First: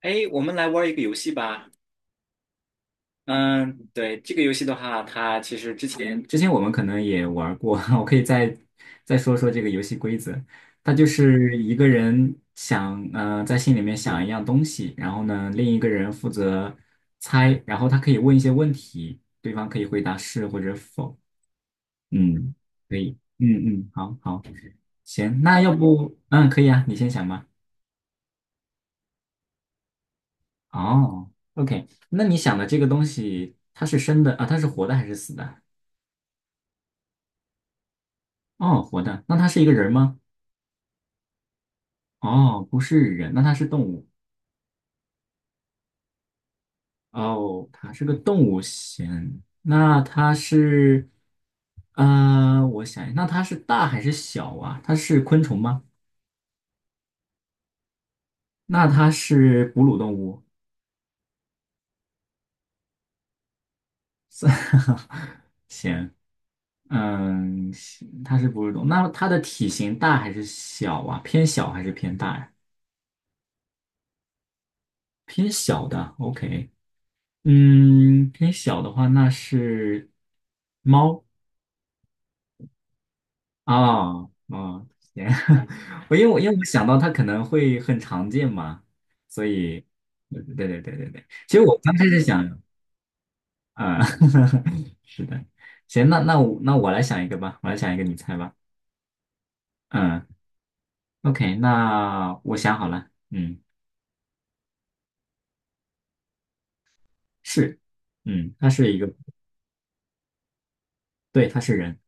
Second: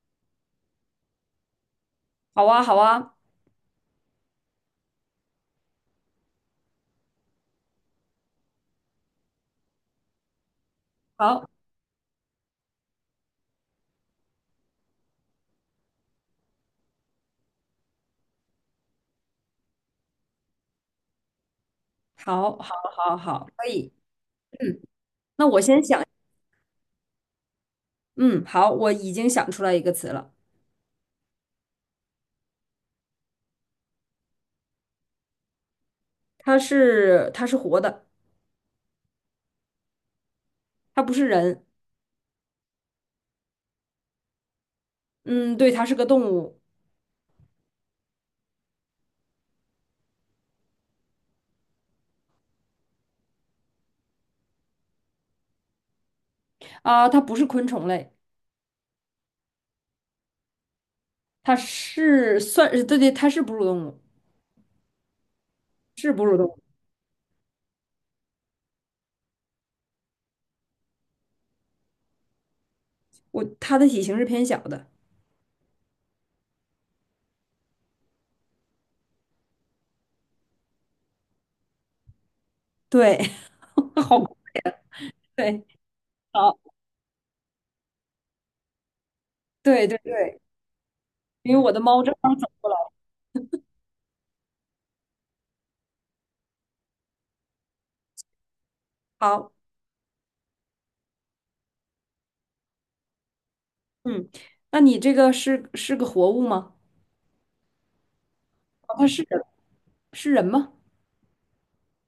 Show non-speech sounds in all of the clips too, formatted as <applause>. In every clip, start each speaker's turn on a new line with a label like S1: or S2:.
S1: 哎，我们来玩一个游戏吧。
S2: 好啊，好啊，
S1: 嗯，对，这个游戏的话，它其实之前我们可能也玩过，<laughs> 我可以再说说这个游戏规则。它就
S2: 好，
S1: 是一个人想在心里面想一样东西，然后呢另一个人负责猜，然后他可以问一些问题，对方可以回答是或者否。嗯，
S2: 好，好，
S1: 可
S2: 好，
S1: 以。
S2: 好，
S1: 嗯
S2: 可
S1: 嗯，
S2: 以。
S1: 好好，
S2: 嗯，
S1: 行，
S2: 那
S1: 那
S2: 我
S1: 要
S2: 先想，
S1: 不可以啊，你先想吧。
S2: 嗯，好，我已经想出来一个词了，
S1: 哦，OK，那你想的这个东西，它是生的啊？它是活的还是死的？
S2: 它是活的，
S1: 哦，活的。那它是一个人吗？
S2: 它不是人，
S1: 哦，不是人，那它是动物。
S2: 嗯，对，它是个动物
S1: 哦，它是个动物先。那它是，我想一下那它是大还是小啊？它是昆虫吗？
S2: 啊，它不是昆虫类，
S1: 那它是哺乳动物。
S2: 它是算，呃对对，它是哺乳动物，
S1: 算 <laughs> 行，
S2: 是哺乳动物，
S1: 行它是哺乳动物。那它的体型大还是小啊？偏小还是偏大呀？
S2: 它的体型是偏小的，
S1: 偏小的，OK。偏小的话，那是猫
S2: 对，<laughs>
S1: 啊
S2: 好，
S1: 啊，行，
S2: 对，
S1: <laughs> 我因为我因为
S2: 好，
S1: 我想到它可能会很常见嘛，所以，
S2: 对对对，
S1: 对对对对对，其
S2: 因
S1: 实
S2: 为我
S1: 我
S2: 的
S1: 刚
S2: 猫
S1: 开
S2: 正
S1: 始
S2: 好走
S1: 想，
S2: 过来，
S1: 啊、<laughs> 是的，行，那我来想一个吧，我来想一个，你猜吧，
S2: 好，
S1: 嗯，OK，那我想好了，嗯，
S2: 嗯，那你这个是个活物吗？
S1: 是，嗯，他是
S2: 啊
S1: 一个，
S2: 它是人，是人吗？
S1: 对，他是人，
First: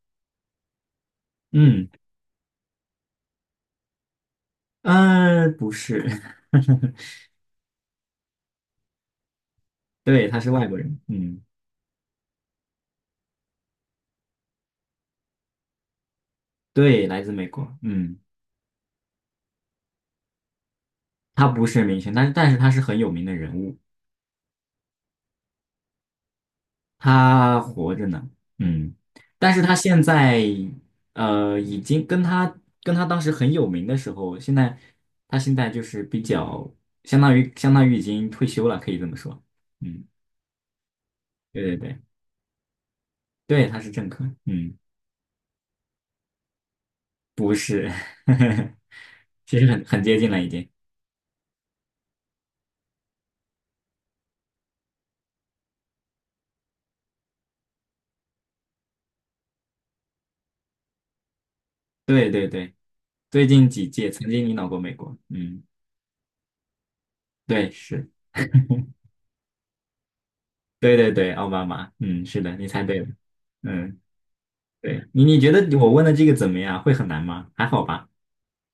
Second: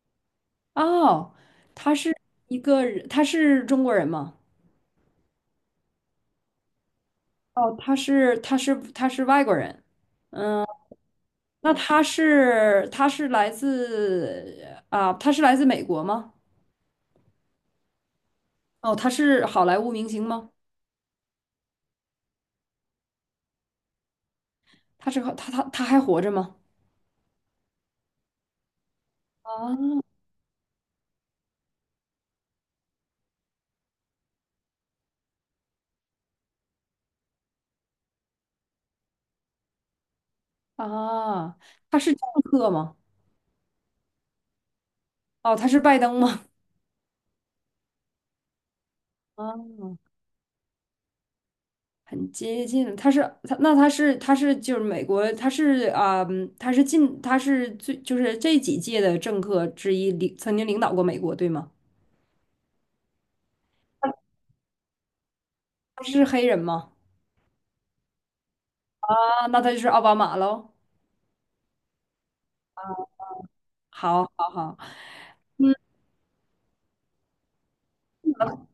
S2: 哦，
S1: 嗯，
S2: 他是一个人，他是中国人吗？
S1: 不是，
S2: 哦，他是外国人。
S1: <laughs> 对，他是外
S2: 嗯，
S1: 国人，嗯，
S2: 那他是来自，他是来自美国吗？
S1: 对，来自美国，嗯。
S2: 哦，他是好莱坞明星吗？
S1: 他不是明星，但是他是很有名的人物，
S2: 他是他他他还活着吗？
S1: 他活着呢，嗯，但
S2: 啊
S1: 是他现在已经跟他当时很有名的时候，现在他现在就是比较相当于已经退休了，可以这么说，嗯，
S2: 啊，
S1: 对对对
S2: 他是政客吗？
S1: 对，他是政客，嗯，
S2: 哦，他是拜登吗？
S1: 不是，<laughs> 其实很
S2: 啊
S1: 接近了已经，
S2: 很接近，他就是美国，他是他是近他是最就是这几届的政客之一，曾经领导过美国，对吗？
S1: 对对对，最近几届曾经领导过美国，嗯，
S2: 他是黑人吗？
S1: 对是，
S2: 啊，那他就是奥巴马喽。
S1: 对对对，奥巴马，嗯，是的，你猜对了，嗯。
S2: 好，好，好，
S1: 对你觉得我问的这个怎么样？会很难吗？还好吧。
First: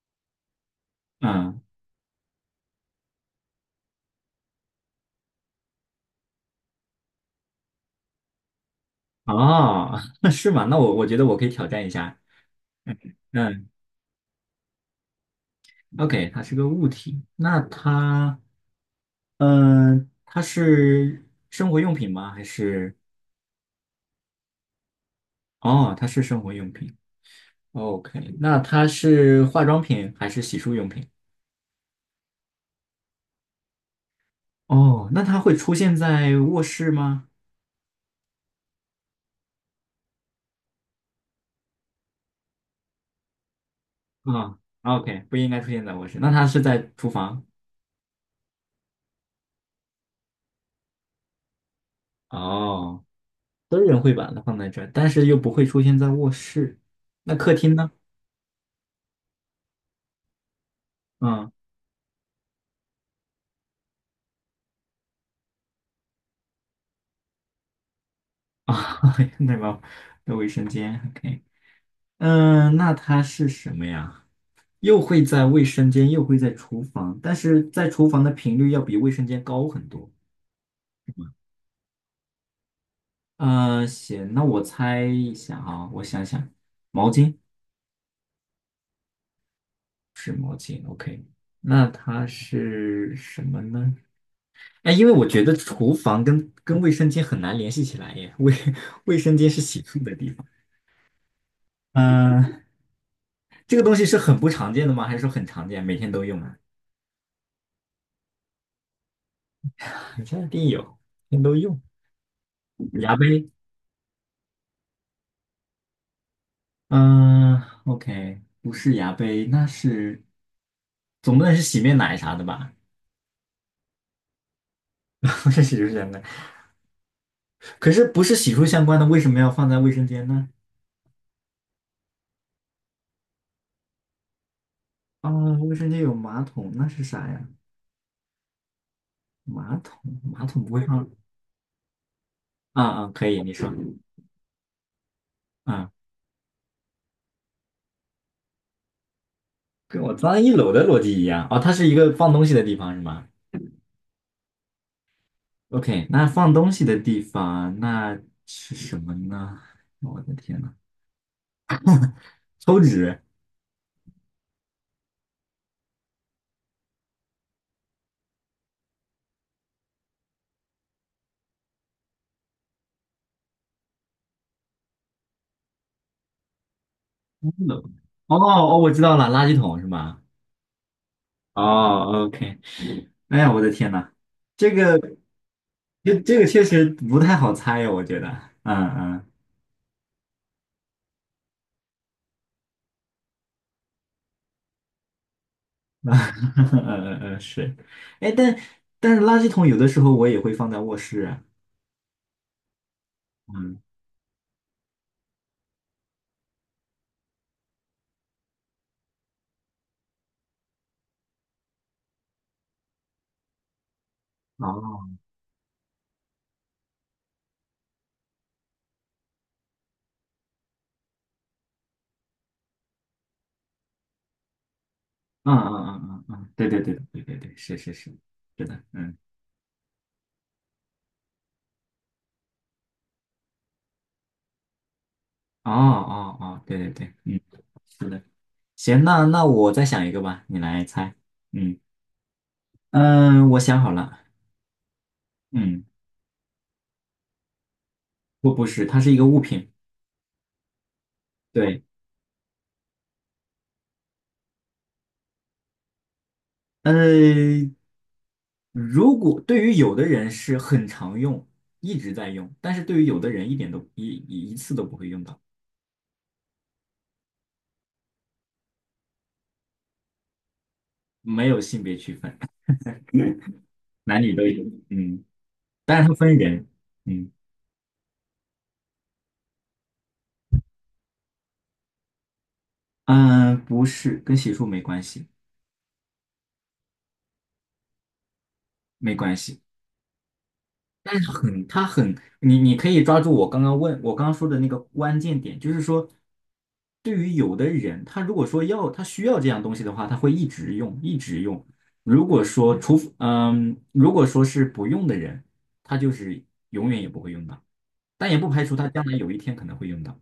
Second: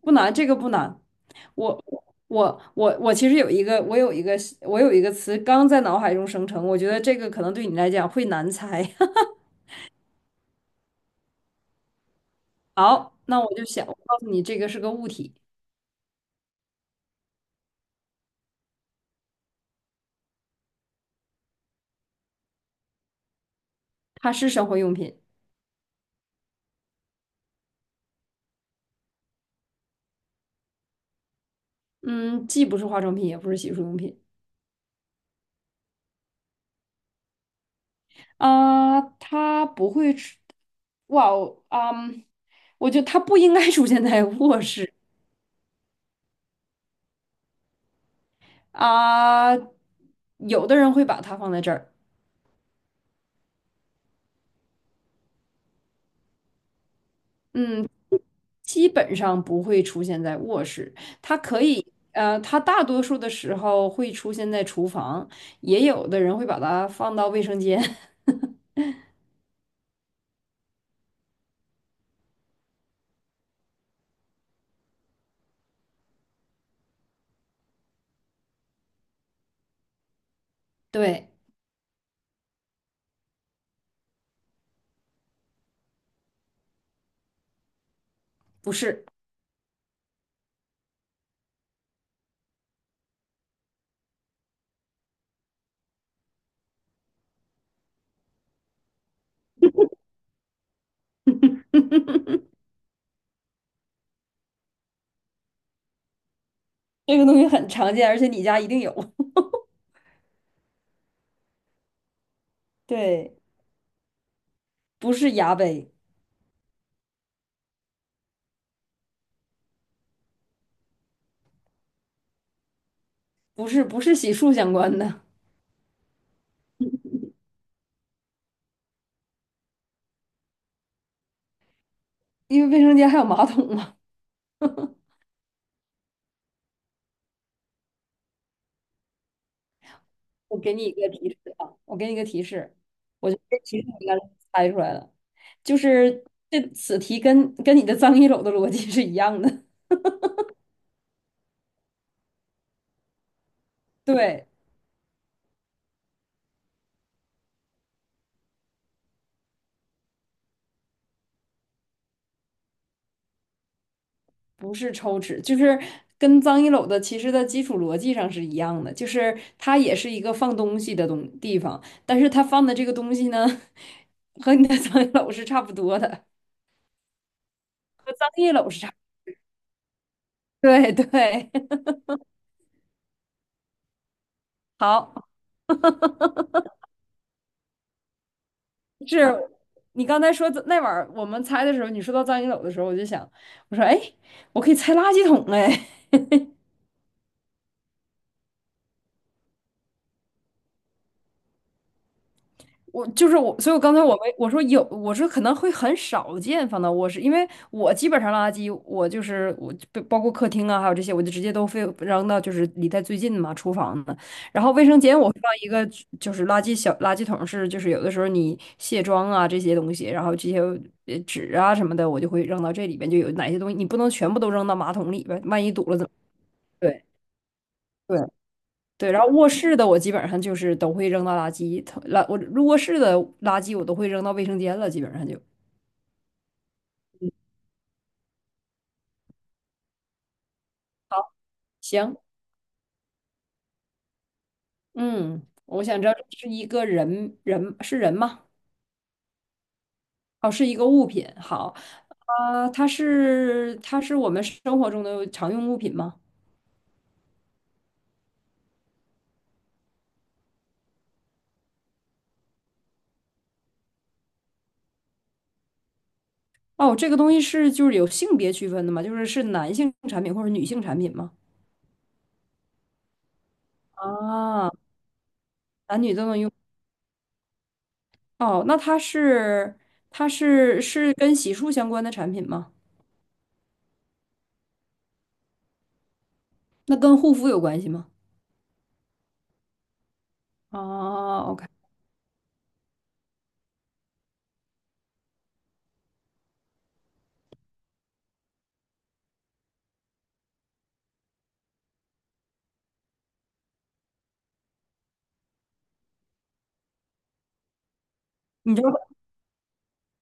S2: 不难，这个不难。
S1: 嗯，
S2: 我我其实有一个我有一个词刚在脑海中生成，我觉得这个可能对你来讲会难猜。<laughs>
S1: 哦，<laughs> 是吗？那我觉得我可以挑战一下。
S2: 好，那我就
S1: 嗯
S2: 想，我告诉你，这个是个物体，
S1: ，OK，它是个物体，那它是生活用品吗？还是
S2: 它是生活用品，
S1: 哦，它是生活用品。OK，那它是化妆品还是洗漱用品？
S2: 嗯，既不是化妆品，也不是洗漱用品。
S1: 哦，那它会出现在卧室吗？
S2: 啊，它不会出，哇哦，啊！我觉得它不应该出现在
S1: 啊、
S2: 卧室
S1: o k 不应该出现在卧室。那它是在厨房？
S2: 啊。有的人会把它放在这儿，
S1: 哦。私人会把它放在这儿，但是又不会出现在卧室。那客厅
S2: 嗯，
S1: 呢？
S2: 基本上不会出现在卧室。它
S1: 嗯
S2: 可以，呃，它大多数的时候会出现在厨房，也有的人会把它放到卫生间。
S1: 啊，<laughs> 那个那卫生间，OK，嗯，那它是什么呀？又会在卫生间，又会在厨房，但是在厨房的频率要比卫生间高很多。
S2: <laughs> 对，
S1: 啊，行，那我猜一下啊，我想想，毛巾
S2: 不是，
S1: 是毛巾，OK，那它是什么呢？哎，因为我觉得厨房跟卫生间很难联系起来耶，<laughs> 卫生间是洗漱的地方。
S2: <laughs>
S1: 嗯、这个东西是很不常见的吗？还是说很常见，每天都用啊？
S2: 这个东西很常见，而且你家一定有。
S1: 肯定有，每天都用。牙
S2: 对，
S1: 杯，
S2: 不是牙杯，
S1: 嗯、o k 不是牙杯，那是总不能是洗面奶啥的吧？
S2: 不是不是洗漱相关的，
S1: <laughs> 不是洗漱相关，可是不是洗漱相关的，为什么要放在卫生间呢？
S2: 因为卫生间还有马桶嘛。
S1: 啊、卫生间有马桶，那是啥呀？马桶，马
S2: 我
S1: 桶不
S2: 给你
S1: 会
S2: 一
S1: 放
S2: 个提示啊，我给你一个提示，
S1: 啊啊，可
S2: 我觉
S1: 以，
S2: 得
S1: 你
S2: 这
S1: 说
S2: 提示你应该猜出来了，就
S1: 啊，
S2: 是这此题跟你的脏衣篓的逻辑是一样的，
S1: 跟我脏一楼的逻辑一样哦，它是一个放东西的地方是吗？
S2: <laughs> 对，
S1: OK，那放东西的地方那是什么呢？我的天呐，抽纸。
S2: 不是抽纸，就是跟脏衣篓的其实的基础逻辑上是一样的，就是它也是一个放东西的东地方，但是它放的这个东西呢，和你的 <laughs> 脏衣篓是差不多的，
S1: 嗯
S2: 脏
S1: 哦
S2: 衣篓
S1: 哦，
S2: 是
S1: 我
S2: 差，
S1: 知道了，垃圾桶是吗？
S2: 对对，<laughs>
S1: 哦，OK。哎呀，我的天呐，这个
S2: 好。
S1: 这个确实不太好猜呀，我觉得。嗯嗯
S2: 是你刚才说那晚儿我们猜的时候，你说到藏经斗的时候，我就想，我说哎，我可以猜垃圾桶哎，
S1: <laughs> 嗯嗯嗯，是。哎，但是垃圾桶有的时候我也会放在卧室啊
S2: 我就是我，所以我
S1: 嗯，
S2: 刚才我没我说有，我说可能会很少见放到卧室，因为我基本上垃圾，我就包括客厅啊，还有这些，我就直接都非扔到就是离它最近嘛厨房的。然后卫生
S1: 哦，
S2: 间我会放一个就是垃圾小垃圾桶是，就是有的时候你卸妆啊这些东西，然后这些纸啊什么的，我就会扔到这里边，就有哪些东西你不能全部都扔到马桶里边，
S1: 嗯
S2: 万一堵
S1: 嗯
S2: 了怎么？
S1: 嗯嗯嗯，对对对
S2: 对。
S1: 对对对，是是是，
S2: 对
S1: 是的，
S2: 对，
S1: 嗯，
S2: 然后卧室的我基本上就是都会扔到垃圾桶，我入卧室的垃圾我都会扔到卫生间了，基本上就
S1: 哦哦哦，对对对，嗯。是的。行，那我再想一个吧，你来猜。嗯
S2: 行。
S1: 嗯，我想好了。
S2: 嗯，我
S1: 嗯，
S2: 想知道这是一个人是人吗？
S1: 不是，它是一个物品。
S2: 哦，是一个物品。好，
S1: 对，
S2: 它是我们生活中的常用物品吗？
S1: 呃，如果对于有的人是很常用，一直在用，但是对于有的人一点都一次都不会用到，
S2: 哦，这个东西是就是有性别区分的吗？就是是男性产品或者女性产品吗？
S1: 没有性别区分，男女都有。
S2: 啊，
S1: 嗯，但
S2: 男
S1: 是
S2: 女
S1: 它
S2: 都
S1: 分
S2: 能用。
S1: 人。嗯
S2: 哦，那它是跟洗漱相关的产品吗？
S1: 嗯，不是，跟洗漱没关系，
S2: 那跟护肤有关系吗？
S1: 没关系。但是
S2: 哦，OK,
S1: 它很，你可以抓住我刚刚说的那个关键点，就是说，对于有的人，他如果说要他需要这样东西的话，他会一直用，一直用。如果说是不用的人，他就是永远也不会用到，但也不排
S2: 你
S1: 除
S2: 知
S1: 他将
S2: 道
S1: 来有一天可能会用到。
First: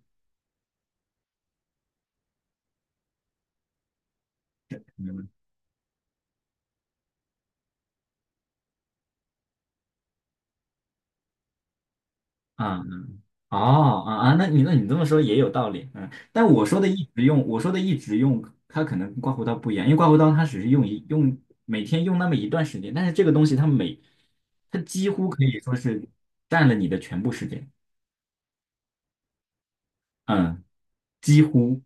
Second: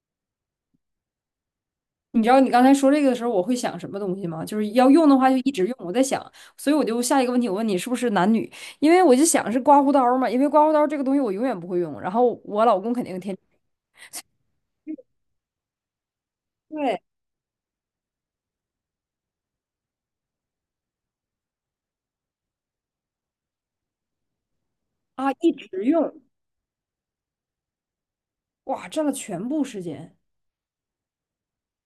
S2: 你知道你刚才说这个的时候，我会想什么东西吗？就是要用的
S1: 嗯
S2: 话就一直用。我在想，所以我就下一个问题，我问你是不是男女？因为我就想是刮胡刀儿嘛，因为刮胡刀儿这个东西我永远不会用，然后我老
S1: 啊。
S2: 公肯定天
S1: 哦啊啊，那你这么说也有道理，嗯，但我说的
S2: 对
S1: 一直用，我说的一直用，它可能跟刮胡刀不一样，因为刮胡刀它只是用一用每天用那么一段时间，但是这个东西它几乎
S2: 啊
S1: 可
S2: 一
S1: 以说
S2: 直
S1: 是
S2: 用，
S1: 占了你的全部时间，
S2: 哇，占了全部时间。
S1: 嗯，几乎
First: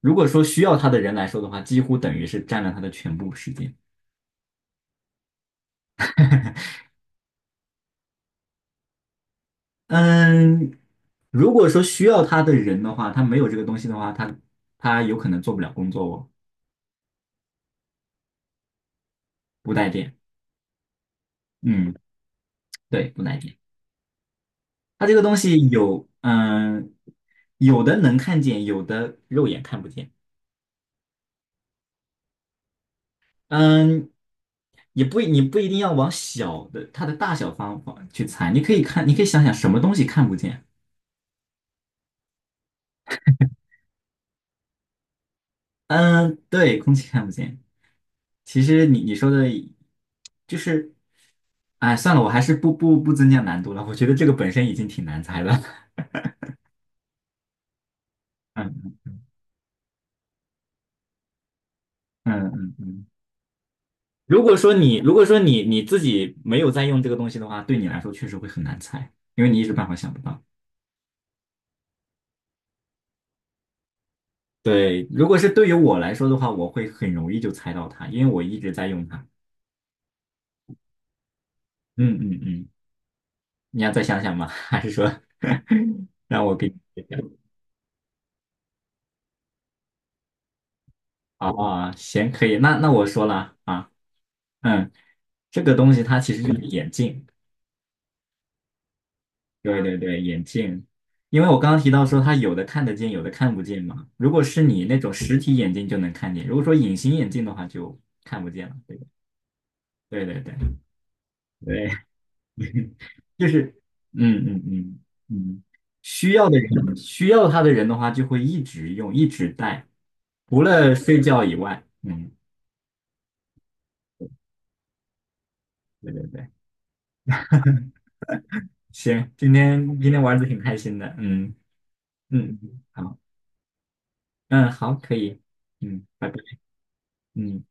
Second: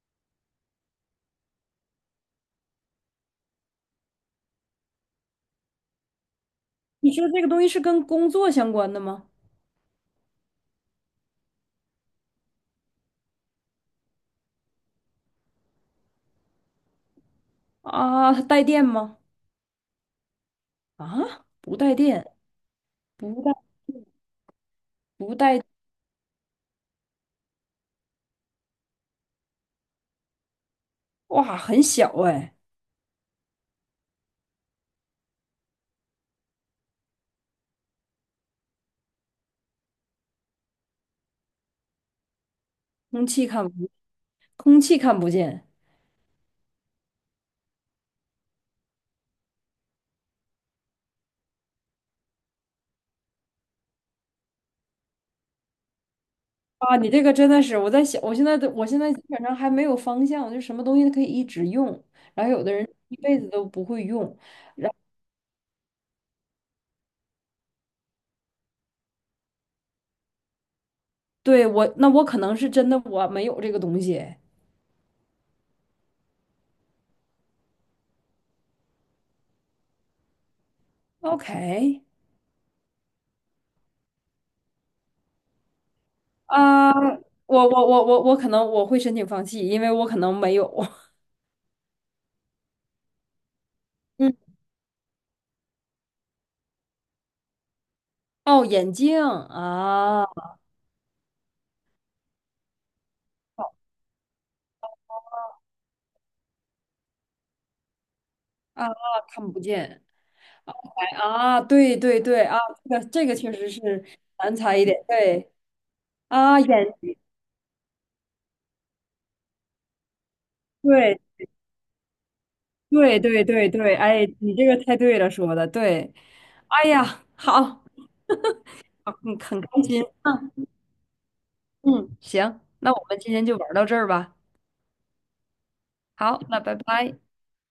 S1: 如果说需要它的人来说的话，几乎等于是占了它的全部时间，
S2: 你说这个东西是跟工作相关的吗？
S1: 嗯，如果说需要它的人的话，他没有这个东西的话，他有可能做不了工作哦，
S2: 啊，它带电吗？
S1: 不带电，
S2: 啊，不
S1: 嗯，
S2: 带电，
S1: 对，不带
S2: 不带
S1: 电。它这个
S2: 不
S1: 东
S2: 带，
S1: 西有的能看见，有的肉眼看不见。
S2: 哇，很小哎，
S1: 嗯，也不你不一定要往小的它的大小方方去猜，你可以看，你可以想想什么东西看不见。
S2: 空气看不，空气看不见。
S1: 嗯，对，空气看不见。其实你说的，就是，哎，算了，我还是不增加难度了。我觉得这个本身已经挺难猜了。
S2: 啊，你这个真的是，我在想，
S1: <laughs>
S2: 我
S1: 嗯
S2: 现在基本上还没有方向，我就什么东西都可以一直用，
S1: 嗯
S2: 然后有的
S1: 嗯
S2: 人
S1: 嗯。
S2: 一辈子都不会用。
S1: 如果说你自己没有在用这个东西的话，对你来说确实会很难猜，因为你一时半会儿想不到。
S2: 对，我，那我可能是真的我没有这个东西。
S1: 对，如果是对于我来说的话，我会很容易就猜到它，因为我一直在用它。
S2: OK,
S1: 嗯嗯嗯，你要再想想吗？<laughs> 还是说 <laughs> 让我给你
S2: 啊，
S1: 揭
S2: 我我可能我会申请放弃，因为我可能没有。<laughs>
S1: 晓啊？行，可以，那我说了啊，
S2: 嗯，
S1: 嗯，这个东西它其实就是眼镜，
S2: 哦，眼镜
S1: 对对对，
S2: 啊
S1: 眼镜，因为我刚刚提到说它有的看得见，有的看不见嘛。如果是你那种实体眼镜就能看见，如果说隐形眼镜的话就看不见了。
S2: 啊，
S1: 对
S2: 看不见。
S1: 对对对
S2: 哎啊，对
S1: 对。
S2: 对对啊，这个
S1: 就
S2: 确实
S1: 是
S2: 是
S1: 嗯
S2: 难
S1: 嗯
S2: 猜一点。
S1: 嗯
S2: 对
S1: 嗯，需要的
S2: 啊，
S1: 人需要他的人的话，就会一直用，一直带，除了
S2: 对。
S1: 睡觉以外。嗯，
S2: 对对对对，哎，你这个太对了，说的
S1: 对
S2: 对。
S1: 对对，
S2: 哎呀，好，好
S1: 行，
S2: 嗯，
S1: 今
S2: 很开
S1: 天
S2: 心。
S1: 今天玩的挺
S2: 嗯
S1: 开心的。嗯
S2: 嗯，
S1: 嗯，
S2: 行，那我
S1: 好，
S2: 们今天就玩到这儿吧。
S1: 嗯好，可以，嗯，拜拜，
S2: 好，那拜拜。
S1: 嗯。